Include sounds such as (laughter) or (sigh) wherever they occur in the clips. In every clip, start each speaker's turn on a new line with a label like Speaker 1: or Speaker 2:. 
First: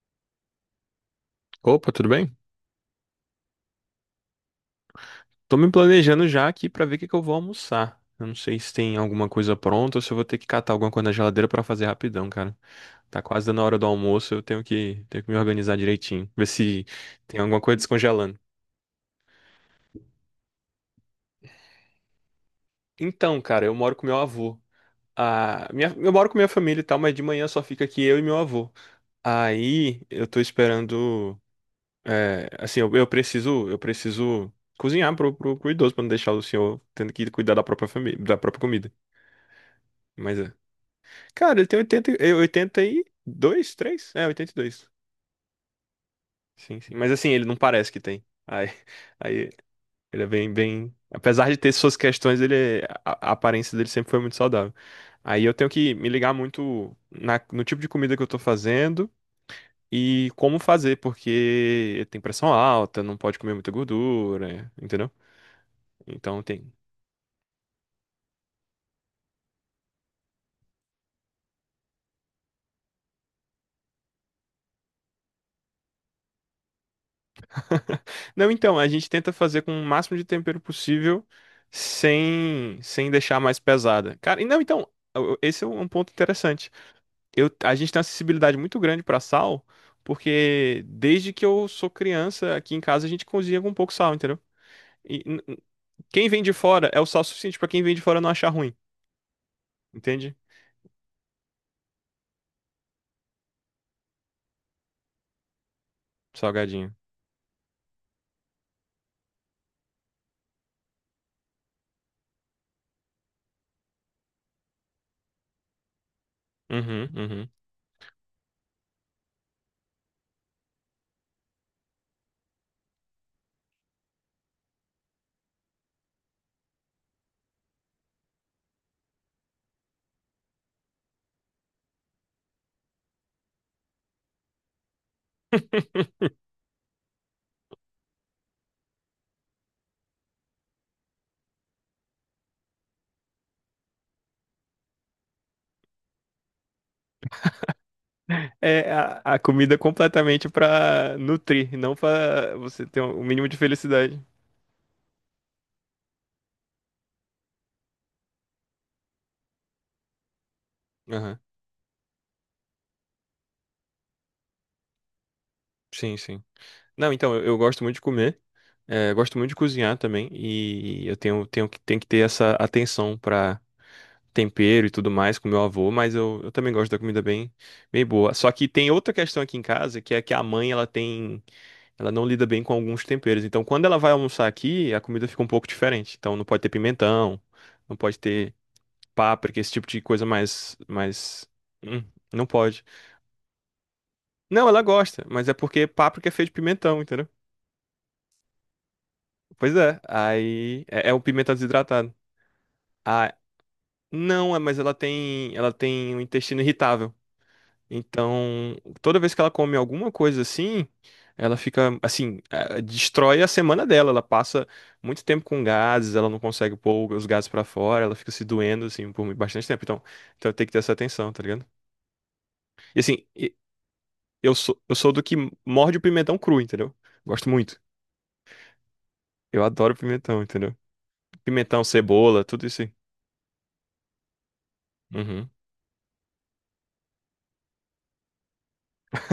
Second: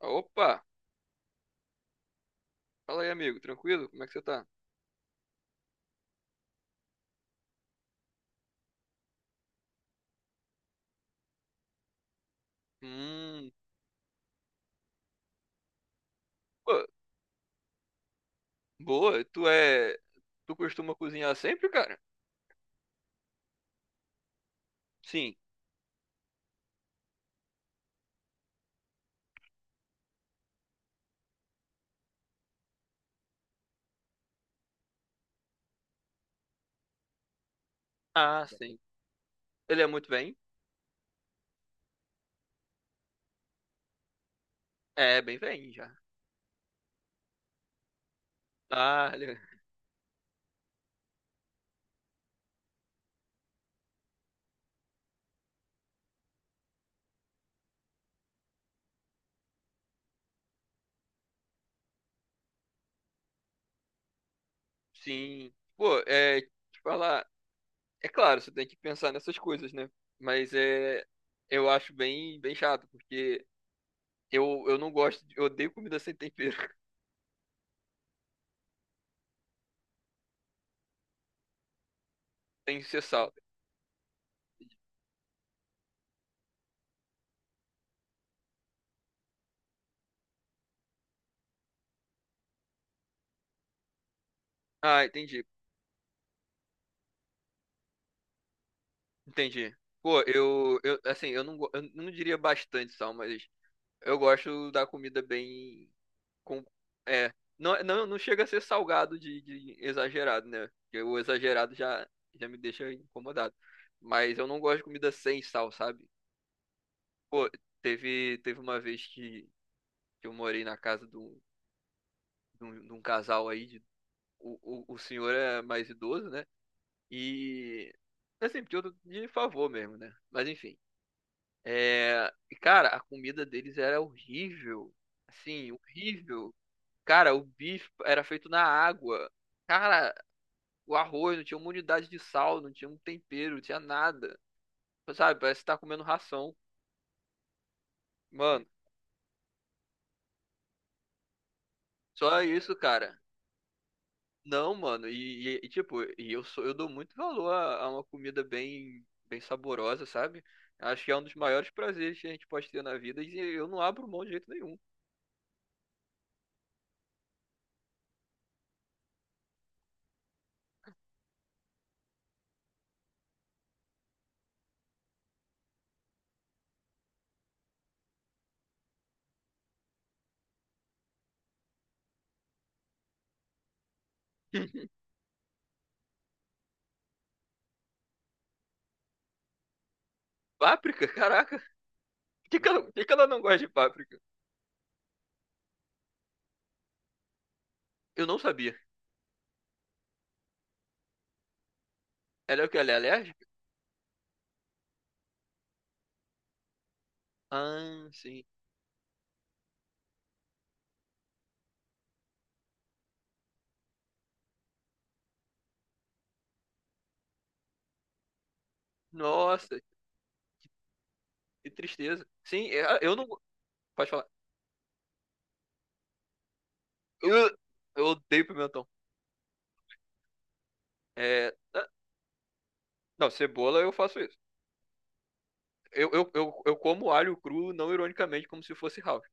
Speaker 1: Opa!
Speaker 2: Opa, tudo bem?
Speaker 1: Fala aí, amigo. Tranquilo? Como é que você tá?
Speaker 2: Tô me planejando já aqui pra ver o que que eu vou almoçar. Eu não sei se tem alguma coisa pronta ou se eu vou ter que catar alguma coisa na geladeira pra fazer rapidão, cara. Tá quase
Speaker 1: Hum,
Speaker 2: dando a hora do almoço, eu tenho que me organizar direitinho, ver
Speaker 1: pô,
Speaker 2: se tem alguma coisa descongelando.
Speaker 1: boa. Tu costuma cozinhar sempre, cara?
Speaker 2: Então, cara, eu moro com meu avô.
Speaker 1: Sim.
Speaker 2: Eu moro com minha família e tal, mas de manhã só fica aqui eu e meu avô. Aí eu tô esperando. É, assim, eu preciso cozinhar pro idoso pra não deixar o senhor tendo que cuidar da própria família, da
Speaker 1: Ah,
Speaker 2: própria
Speaker 1: sim.
Speaker 2: comida.
Speaker 1: Ele é muito bem?
Speaker 2: Mas é. Cara, ele tem 82, 3, é, 82.
Speaker 1: É, bem bem já.
Speaker 2: Sim, sim. Mas assim, ele não parece que tem. Aí,
Speaker 1: Ah,
Speaker 2: (laughs) aí ele é bem, bem. Apesar de ter suas questões, a aparência dele sempre foi muito saudável. Aí eu tenho que me ligar muito no tipo de comida que eu tô fazendo e como fazer, porque tem pressão alta, não pode comer muita gordura, entendeu?
Speaker 1: sim. Pô,
Speaker 2: Então tem.
Speaker 1: Te falar. É claro, você tem que pensar nessas coisas, né? Mas Eu acho bem, bem chato, porque eu não gosto Eu odeio comida sem tempero.
Speaker 2: Não, então, a gente tenta fazer com o máximo de tempero possível
Speaker 1: (laughs) Tem
Speaker 2: sem,
Speaker 1: que ser
Speaker 2: sem
Speaker 1: sal.
Speaker 2: deixar mais pesada. Cara, e não, então, esse é um ponto interessante. A gente tem uma sensibilidade muito grande para sal, porque desde que eu sou criança, aqui em casa a gente cozinha com pouco sal, entendeu?
Speaker 1: Ah,
Speaker 2: E
Speaker 1: entendi.
Speaker 2: quem vem de fora é o sal suficiente para quem vem de fora não achar ruim,
Speaker 1: Entendi. Pô,
Speaker 2: entende?
Speaker 1: eu assim, eu não diria bastante sal, mas Eu gosto da comida bem. Com...
Speaker 2: Salgadinho.
Speaker 1: É. Não, não, não chega a ser salgado de exagerado, né? Porque o exagerado já me deixa incomodado. Mas eu não gosto de comida sem sal, sabe?
Speaker 2: Uhum,
Speaker 1: Pô,
Speaker 2: uhum.
Speaker 1: teve uma vez que eu morei na casa de um, casal aí. O, o senhor é mais idoso, né? E. Assim, porque eu tô de favor mesmo, né? Mas enfim. Cara, a comida deles era horrível. Assim,
Speaker 2: (laughs)
Speaker 1: horrível. Cara, o bife era feito na água. Cara, o arroz não tinha uma unidade de sal, não tinha um tempero, não tinha nada. Sabe, parece que tá comendo ração. Mano,
Speaker 2: É a comida completamente para nutrir, não
Speaker 1: só
Speaker 2: para
Speaker 1: isso,
Speaker 2: você ter
Speaker 1: cara.
Speaker 2: o mínimo de felicidade.
Speaker 1: Não, mano, e, tipo, eu dou muito valor a uma comida bem, bem saborosa, sabe? Acho que é um dos
Speaker 2: Aham.
Speaker 1: maiores prazeres que a gente pode ter na vida e eu não abro mão de jeito nenhum.
Speaker 2: Sim, sim. Não, então, eu gosto muito de comer, gosto muito de cozinhar também, e eu tenho que ter essa atenção pra tempero e tudo mais com meu avô, mas eu também gosto da comida bem, bem boa. Só que tem outra questão aqui em casa, que é que a mãe, ela não lida bem com alguns temperos, então quando ela vai almoçar aqui,
Speaker 1: (laughs)
Speaker 2: a comida fica um pouco diferente, então não pode ter pimentão, não pode ter páprica, esse tipo de coisa mais,
Speaker 1: Páprica?
Speaker 2: mais,
Speaker 1: Caraca,
Speaker 2: hum, não
Speaker 1: por que que ela,
Speaker 2: pode.
Speaker 1: por que que ela não gosta de páprica?
Speaker 2: Não, ela gosta, mas é porque páprica é feito de pimentão, entendeu?
Speaker 1: Eu não sabia.
Speaker 2: Pois é, aí é o pimenta desidratado.
Speaker 1: Ela é o que? Ela é
Speaker 2: Ah,
Speaker 1: alérgica?
Speaker 2: não, é, mas ela tem um intestino irritável.
Speaker 1: Ah, sim.
Speaker 2: Então, toda vez que ela come alguma coisa assim, ela fica assim, destrói a semana dela. Ela passa muito tempo com gases, ela não consegue pôr os gases pra fora, ela fica se doendo assim por bastante
Speaker 1: Nossa,
Speaker 2: tempo. Então, tem que ter essa atenção, tá ligado?
Speaker 1: que tristeza. Sim, é,
Speaker 2: E
Speaker 1: eu não.
Speaker 2: assim,
Speaker 1: Pode falar.
Speaker 2: eu sou do que morde o pimentão cru, entendeu? Gosto
Speaker 1: Eu,
Speaker 2: muito.
Speaker 1: eu odeio pimentão.
Speaker 2: Eu adoro pimentão, entendeu?
Speaker 1: É,
Speaker 2: Pimentão,
Speaker 1: ah,
Speaker 2: cebola, tudo isso aí.
Speaker 1: não, cebola eu faço isso.
Speaker 2: Uhum.
Speaker 1: Eu como alho cru, não ironicamente, como se fosse house.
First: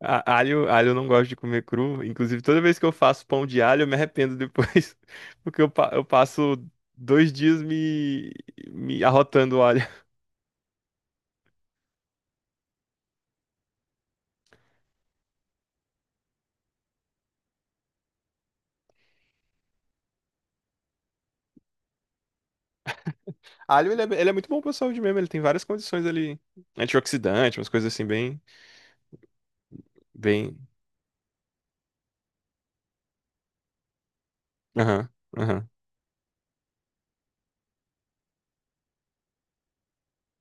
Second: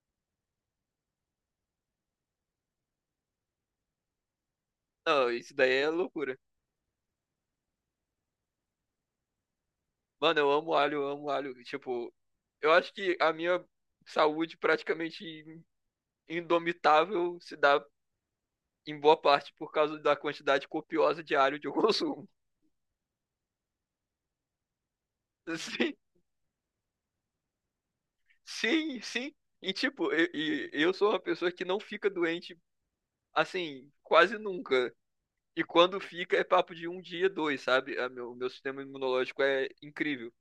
Speaker 2: Alho eu não gosto de comer cru. Inclusive, toda vez que eu faço pão de alho, eu me arrependo depois.
Speaker 1: Não,
Speaker 2: (laughs)
Speaker 1: isso
Speaker 2: Porque eu,
Speaker 1: daí é
Speaker 2: pa- eu
Speaker 1: loucura.
Speaker 2: passo 2 dias me arrotando o alho.
Speaker 1: Mano, eu amo alho, eu amo alho. Tipo, eu acho que a minha saúde praticamente indomitável se dá em boa parte por causa da quantidade copiosa de alho que eu consumo.
Speaker 2: Alho, ele é muito bom pra saúde mesmo. Ele tem
Speaker 1: (laughs)
Speaker 2: várias
Speaker 1: Sim,
Speaker 2: condições ali. Antioxidante, umas coisas assim, bem.
Speaker 1: sim, sim. E tipo, eu,
Speaker 2: Bem.
Speaker 1: eu sou uma pessoa que não fica doente assim, quase nunca.
Speaker 2: Aham,
Speaker 1: E
Speaker 2: aham,
Speaker 1: quando fica, é papo de um dia, dois, sabe? O meu sistema imunológico é incrível.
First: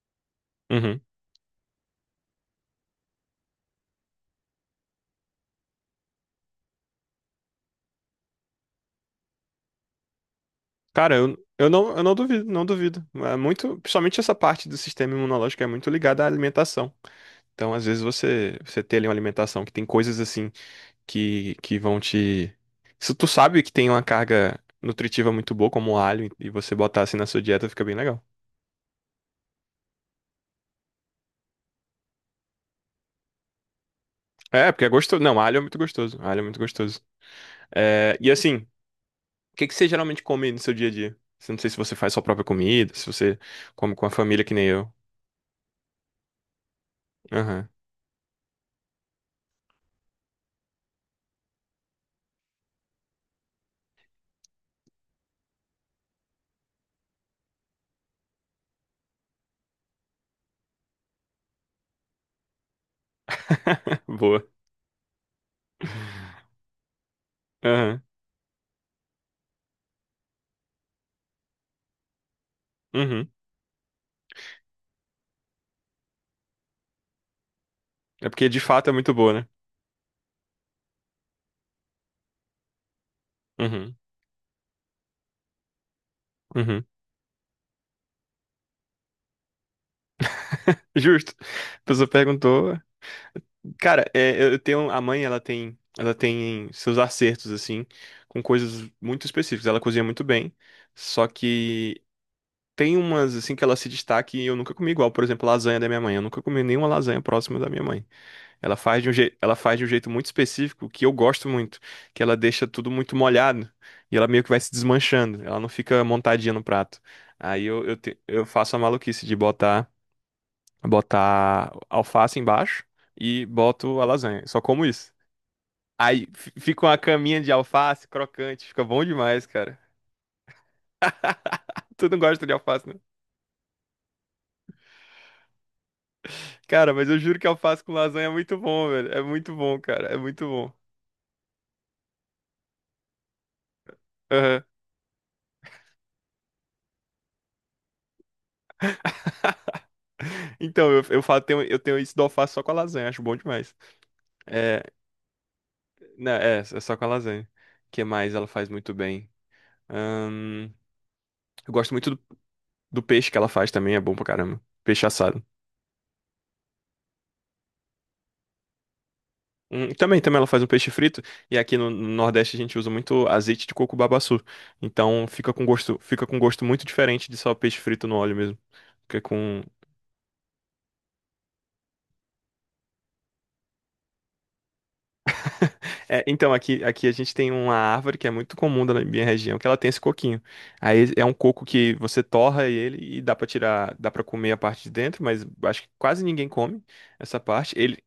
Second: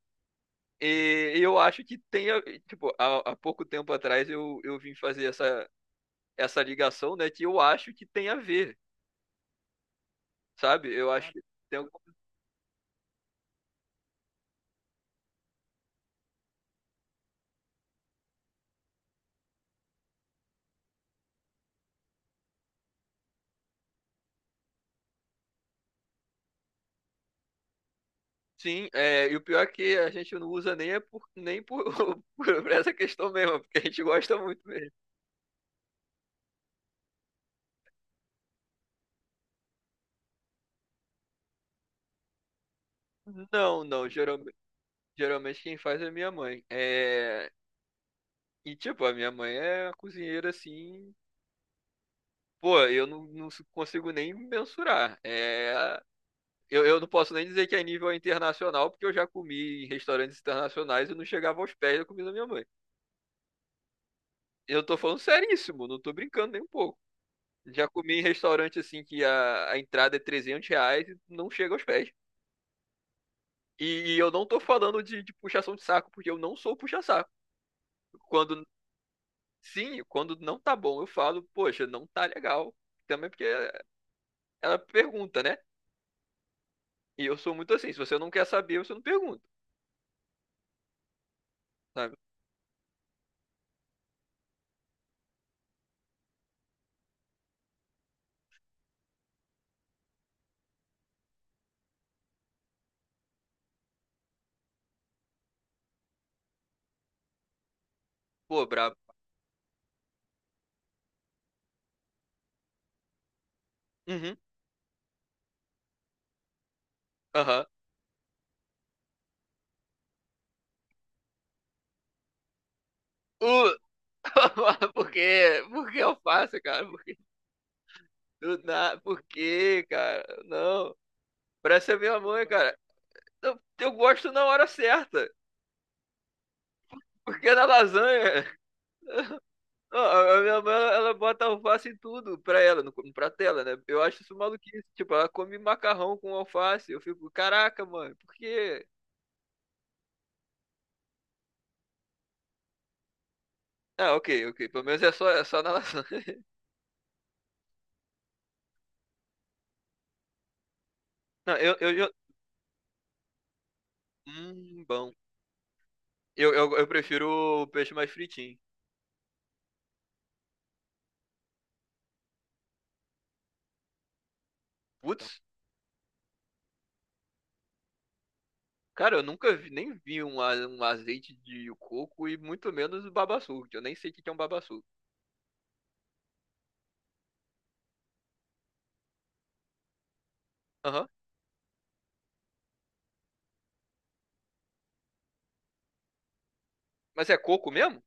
Speaker 2: uhum.
Speaker 1: E eu acho que tem, tipo, há pouco tempo atrás eu vim fazer essa ligação, né? Que eu acho que tem a ver, sabe? Eu
Speaker 2: Cara,
Speaker 1: acho que
Speaker 2: eu, eu
Speaker 1: tem algum.
Speaker 2: não, eu não duvido, não duvido. É muito, principalmente essa parte do sistema imunológico é muito ligada à alimentação. Então, às vezes, você ter ali uma alimentação que tem coisas assim que vão te. Se tu sabe que tem uma carga nutritiva muito boa, como o alho, e você botar assim na sua dieta, fica bem legal.
Speaker 1: Sim, é, e o pior é que a gente não usa nem, nem por, (laughs) por essa questão mesmo, porque a gente gosta muito
Speaker 2: É, porque é
Speaker 1: mesmo.
Speaker 2: gostoso. Não, alho é muito gostoso. Alho é muito gostoso. É, e assim, o que que você geralmente come no seu dia a dia? Eu não sei se você faz sua própria comida, se você
Speaker 1: Não,
Speaker 2: come com
Speaker 1: não,
Speaker 2: a família que
Speaker 1: geralmente,
Speaker 2: nem eu.
Speaker 1: geralmente quem faz é minha mãe. É,
Speaker 2: Aham.
Speaker 1: e, tipo, a minha mãe é uma cozinheira, assim, Pô, eu não consigo nem mensurar. É, eu não posso nem dizer que é nível internacional, porque eu já comi em restaurantes internacionais e não chegava aos pés da comida da minha mãe.
Speaker 2: (laughs) Boa.
Speaker 1: Eu tô falando seríssimo, não tô brincando nem um pouco. Já
Speaker 2: Aham.
Speaker 1: comi em restaurante assim que a entrada é R$ 300 e não chega aos pés.
Speaker 2: Uhum.
Speaker 1: E eu não tô falando de puxação de saco, porque eu não sou puxa-saco.
Speaker 2: É porque de
Speaker 1: Quando,
Speaker 2: fato é muito boa, né?
Speaker 1: sim, quando não tá bom, eu falo, poxa, não tá legal. Também porque
Speaker 2: Uhum.
Speaker 1: ela pergunta, né?
Speaker 2: Uhum.
Speaker 1: E eu sou muito assim, se você não quer saber, você não pergunta.
Speaker 2: (laughs) Justo. A pessoa
Speaker 1: Sabe?
Speaker 2: perguntou. Cara, é, eu tenho a mãe, ela tem seus acertos assim, com coisas muito específicas. Ela cozinha muito bem, só que tem umas assim que ela se destaca e eu nunca comi igual. Por exemplo, lasanha da minha mãe. Eu nunca comi nenhuma lasanha próxima da minha mãe.
Speaker 1: Pô,
Speaker 2: Ela
Speaker 1: brabo.
Speaker 2: faz de um jeito, ela faz de um jeito muito específico que eu gosto muito, que ela deixa tudo muito molhado e ela
Speaker 1: Uhum.
Speaker 2: meio que vai se desmanchando. Ela não fica montadinha no prato. Aí
Speaker 1: Aham.
Speaker 2: eu faço a maluquice de botar, alface embaixo e
Speaker 1: Uh,
Speaker 2: boto a lasanha. Só como
Speaker 1: (laughs) por
Speaker 2: isso.
Speaker 1: quê? Por que eu
Speaker 2: Aí f-
Speaker 1: faço, cara?
Speaker 2: fica uma
Speaker 1: Por que,
Speaker 2: caminha de alface
Speaker 1: do
Speaker 2: crocante, fica
Speaker 1: na...
Speaker 2: bom
Speaker 1: por
Speaker 2: demais, cara.
Speaker 1: quê, cara? Não. Parece a
Speaker 2: Tu
Speaker 1: minha
Speaker 2: não
Speaker 1: mãe,
Speaker 2: gosta de
Speaker 1: cara.
Speaker 2: alface, né?
Speaker 1: Eu gosto na hora certa.
Speaker 2: Cara, mas eu juro
Speaker 1: Porque
Speaker 2: que
Speaker 1: é na
Speaker 2: alface com lasanha é
Speaker 1: lasanha,
Speaker 2: muito bom, velho. É muito bom,
Speaker 1: (laughs) ó,
Speaker 2: cara. É
Speaker 1: a
Speaker 2: muito
Speaker 1: minha
Speaker 2: bom.
Speaker 1: mãe, ela bota alface em tudo pra ela, no prato dela, né? Eu acho isso
Speaker 2: Aham. (laughs)
Speaker 1: maluquice. Tipo, ela come macarrão com alface. Eu fico, caraca, mano, por quê?
Speaker 2: Então, eu tenho isso do alface só com a lasanha, acho bom demais.
Speaker 1: Ah, ok, ok. Pelo
Speaker 2: É,
Speaker 1: menos é só na lasanha.
Speaker 2: não,
Speaker 1: (laughs)
Speaker 2: é só com a lasanha. O que mais ela faz muito bem? Ahn,
Speaker 1: Não,
Speaker 2: eu
Speaker 1: eu, eu,
Speaker 2: gosto muito
Speaker 1: eu...
Speaker 2: do peixe que ela faz também, é bom pra caramba. Peixe
Speaker 1: Bom.
Speaker 2: assado.
Speaker 1: Eu prefiro o peixe mais fritinho.
Speaker 2: Também ela faz um peixe frito e aqui no Nordeste a gente usa muito azeite de coco babaçu. Então
Speaker 1: Putz.
Speaker 2: fica com gosto muito diferente de só peixe frito no óleo mesmo.
Speaker 1: Cara,
Speaker 2: Fica
Speaker 1: eu nunca
Speaker 2: com
Speaker 1: nem vi um azeite de coco e muito menos o babaçu. Eu nem sei o que que é um babaçu.
Speaker 2: É, então aqui a gente tem uma árvore que é muito comum da minha região, que ela tem esse coquinho. Aí
Speaker 1: Aham.
Speaker 2: é um coco que você torra ele e dá pra tirar, dá pra comer a parte de dentro, mas acho que quase ninguém come
Speaker 1: Mas é
Speaker 2: essa
Speaker 1: coco
Speaker 2: parte.
Speaker 1: mesmo?
Speaker 2: Ele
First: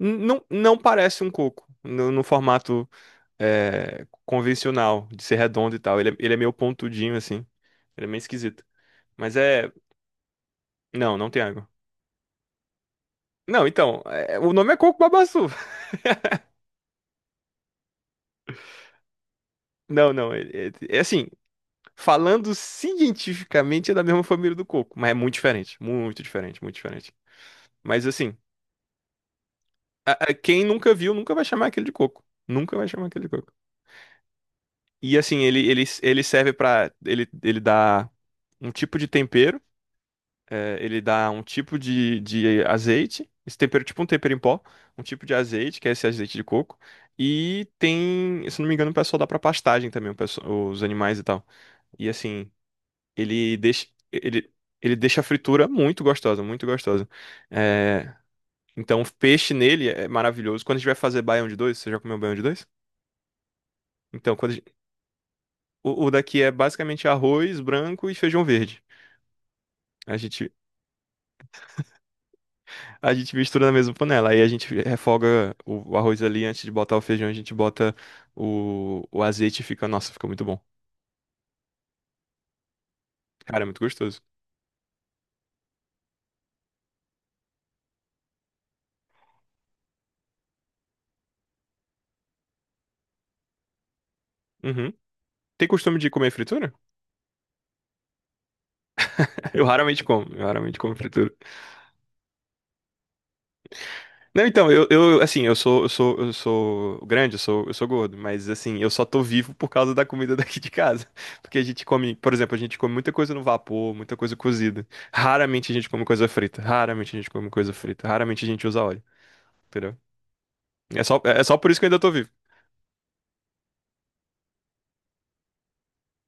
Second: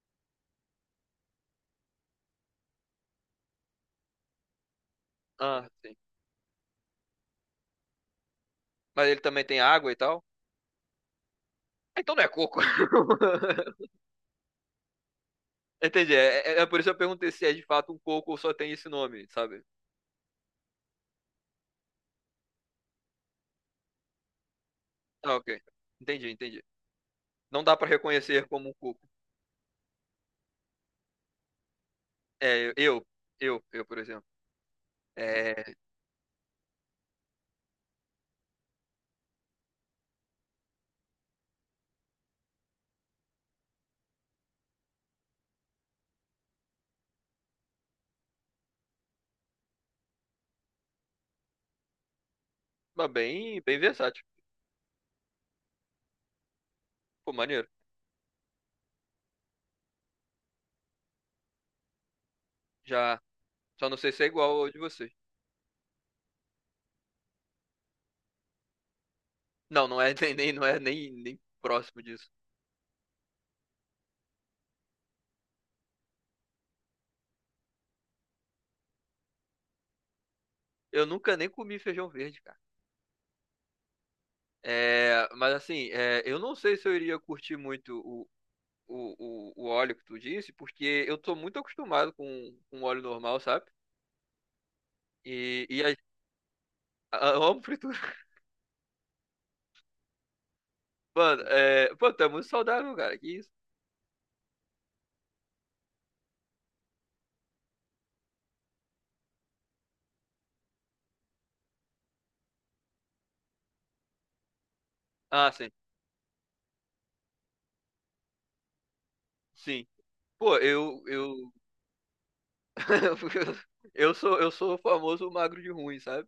Speaker 2: não parece um coco no formato convencional, de ser
Speaker 1: Ah,
Speaker 2: redondo e
Speaker 1: sim.
Speaker 2: tal. Ele é meio pontudinho, assim. Ele é meio esquisito.
Speaker 1: Mas ele
Speaker 2: Mas
Speaker 1: também tem
Speaker 2: é.
Speaker 1: água e tal?
Speaker 2: Não, não tem água.
Speaker 1: Ah, então não é coco.
Speaker 2: Não,
Speaker 1: (laughs)
Speaker 2: então, é, o nome é coco babaçu.
Speaker 1: Entendi.
Speaker 2: (laughs)
Speaker 1: É por isso que eu perguntei se é de fato um coco ou só tem esse nome, sabe?
Speaker 2: Não, não, é assim, falando cientificamente é da mesma família do coco, mas é muito
Speaker 1: Ah, ok.
Speaker 2: diferente, muito
Speaker 1: Entendi,
Speaker 2: diferente,
Speaker 1: entendi.
Speaker 2: muito diferente.
Speaker 1: Não dá pra
Speaker 2: Mas assim,
Speaker 1: reconhecer como um coco.
Speaker 2: quem nunca viu nunca vai chamar aquele de coco,
Speaker 1: É,
Speaker 2: nunca vai
Speaker 1: eu,
Speaker 2: chamar aquele de coco.
Speaker 1: eu, eu, por exemplo.
Speaker 2: E assim, ele,
Speaker 1: É,
Speaker 2: ele, ele serve pra. Ele dá um tipo de tempero é, ele dá um tipo de azeite, esse tempero, tipo um tempero em pó, um tipo de azeite, que é esse azeite de coco, e tem, se não me engano, o pessoal dá pra pastagem também, os animais e tal. E assim,
Speaker 1: mas
Speaker 2: ele
Speaker 1: bem, bem
Speaker 2: deixa,
Speaker 1: versátil.
Speaker 2: ele, ele deixa a fritura muito gostosa, muito gostosa.
Speaker 1: Pô, maneiro.
Speaker 2: É, então, o peixe nele é maravilhoso. Quando a gente vai fazer baião de dois, você já comeu baião de dois?
Speaker 1: Já, só não sei se é
Speaker 2: Então, quando
Speaker 1: igual ao de vocês.
Speaker 2: o daqui é basicamente arroz branco e feijão verde.
Speaker 1: Não, não é
Speaker 2: A
Speaker 1: (laughs)
Speaker 2: gente
Speaker 1: não é nem próximo disso.
Speaker 2: A gente mistura na mesma panela. Aí a gente refoga o arroz ali antes de botar o feijão, a gente bota o azeite e fica, nossa, fica muito bom.
Speaker 1: Eu nunca nem comi feijão verde, cara.
Speaker 2: Cara, é muito gostoso.
Speaker 1: É, mas assim, é, eu não sei se eu iria curtir muito o, óleo que tu disse, porque eu tô muito acostumado com óleo normal, sabe?
Speaker 2: Uhum.
Speaker 1: E,
Speaker 2: Tem
Speaker 1: e
Speaker 2: costume de comer fritura?
Speaker 1: eu amo fritura. (laughs)
Speaker 2: (laughs) Eu raramente como fritura.
Speaker 1: Mano, é, pô, tu é muito saudável, cara. Que isso?
Speaker 2: Não, então, eu assim, eu sou grande, eu sou gordo, mas assim, eu só tô vivo por causa da comida (laughs) daqui de casa. Porque a gente come, por exemplo, a gente come muita coisa no vapor, muita coisa cozida.
Speaker 1: Ah, sim.
Speaker 2: Raramente a gente come coisa frita, raramente a gente come coisa frita, raramente a gente usa óleo,
Speaker 1: Sim.
Speaker 2: entendeu?
Speaker 1: Pô,
Speaker 2: É só, é só por isso que eu ainda tô vivo.
Speaker 1: (laughs) eu sou o famoso magro de ruim, sabe?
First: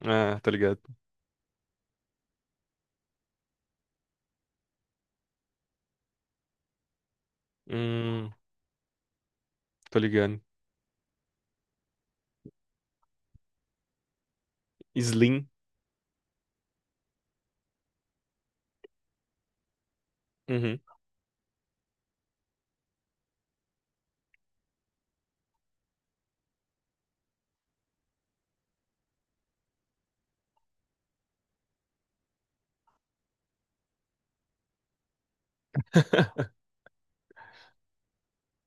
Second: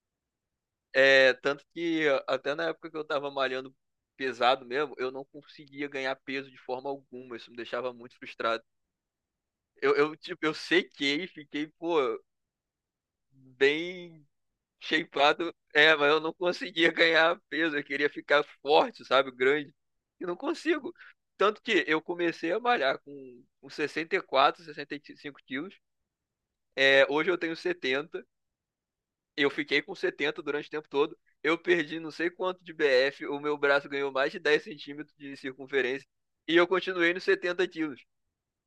Speaker 2: Ah, tô ligado.
Speaker 1: É, tanto que até na época que eu tava malhando pesado mesmo, eu não conseguia ganhar peso de forma alguma. Isso me deixava muito
Speaker 2: Hum,
Speaker 1: frustrado.
Speaker 2: tô ligado.
Speaker 1: Tipo, eu sequei, fiquei, pô, bem
Speaker 2: Slim.
Speaker 1: shapeado. É, mas eu não conseguia ganhar peso. Eu queria ficar forte, sabe? Grande. E não
Speaker 2: Uhum,
Speaker 1: consigo. Tanto que eu comecei a malhar com 64, 65 quilos. É, hoje eu tenho 70. Eu fiquei com 70 durante o tempo todo. Eu perdi não sei quanto de BF. O meu braço ganhou mais de 10 centímetros de circunferência. E eu continuei nos 70 quilos,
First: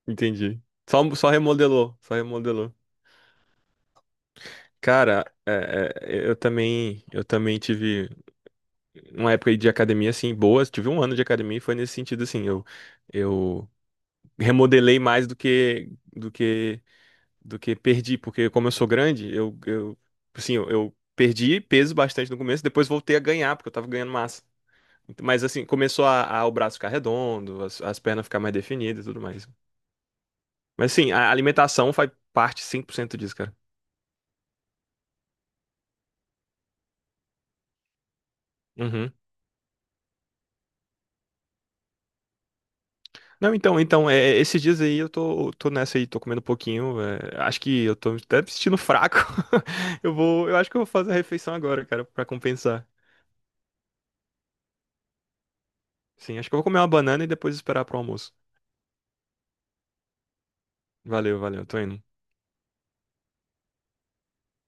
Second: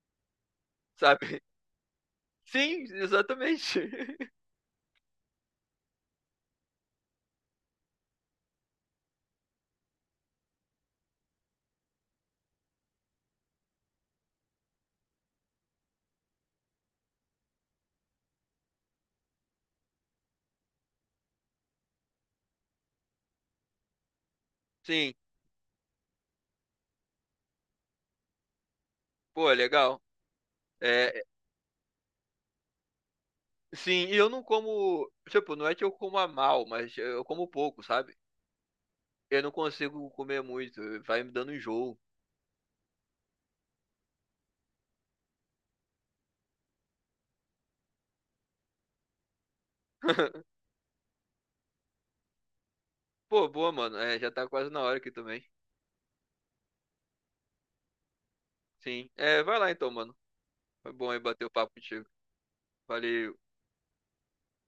Speaker 2: entendi. Só,
Speaker 1: sabe?
Speaker 2: só
Speaker 1: (laughs)
Speaker 2: remodelou, só remodelou.
Speaker 1: Sim, exatamente. (laughs)
Speaker 2: Cara, é, eu também tive uma época aí de academia assim boa, tive um ano de academia e foi nesse sentido assim, eu remodelei mais do que perdi, porque como eu sou grande, eu assim, eu perdi peso bastante no começo, depois voltei a ganhar porque eu tava ganhando massa.
Speaker 1: Sim.
Speaker 2: Mas assim, começou a, o braço ficar redondo, as pernas ficar mais definidas e tudo mais.
Speaker 1: Pô, legal.
Speaker 2: Mas sim,
Speaker 1: É,
Speaker 2: a alimentação faz parte 100% disso, cara.
Speaker 1: sim, e eu não como. Tipo, não é que eu coma mal, mas eu como pouco, sabe?
Speaker 2: Uhum.
Speaker 1: Eu não consigo comer muito, vai me dando enjoo.
Speaker 2: Não, então, esses dias aí eu tô nessa aí, tô comendo um pouquinho. Acho que eu tô até me sentindo fraco. (laughs) Eu
Speaker 1: (laughs)
Speaker 2: vou, eu acho que eu vou fazer a refeição agora, cara, pra compensar.
Speaker 1: Pô, boa, mano. É, já tá quase na hora aqui também.
Speaker 2: Sim, acho que eu vou comer uma banana e depois esperar pro almoço.
Speaker 1: Sim. É, vai lá então, mano. Foi bom aí
Speaker 2: Valeu,
Speaker 1: bater o
Speaker 2: valeu,
Speaker 1: papo
Speaker 2: tô indo.
Speaker 1: contigo. Valeu.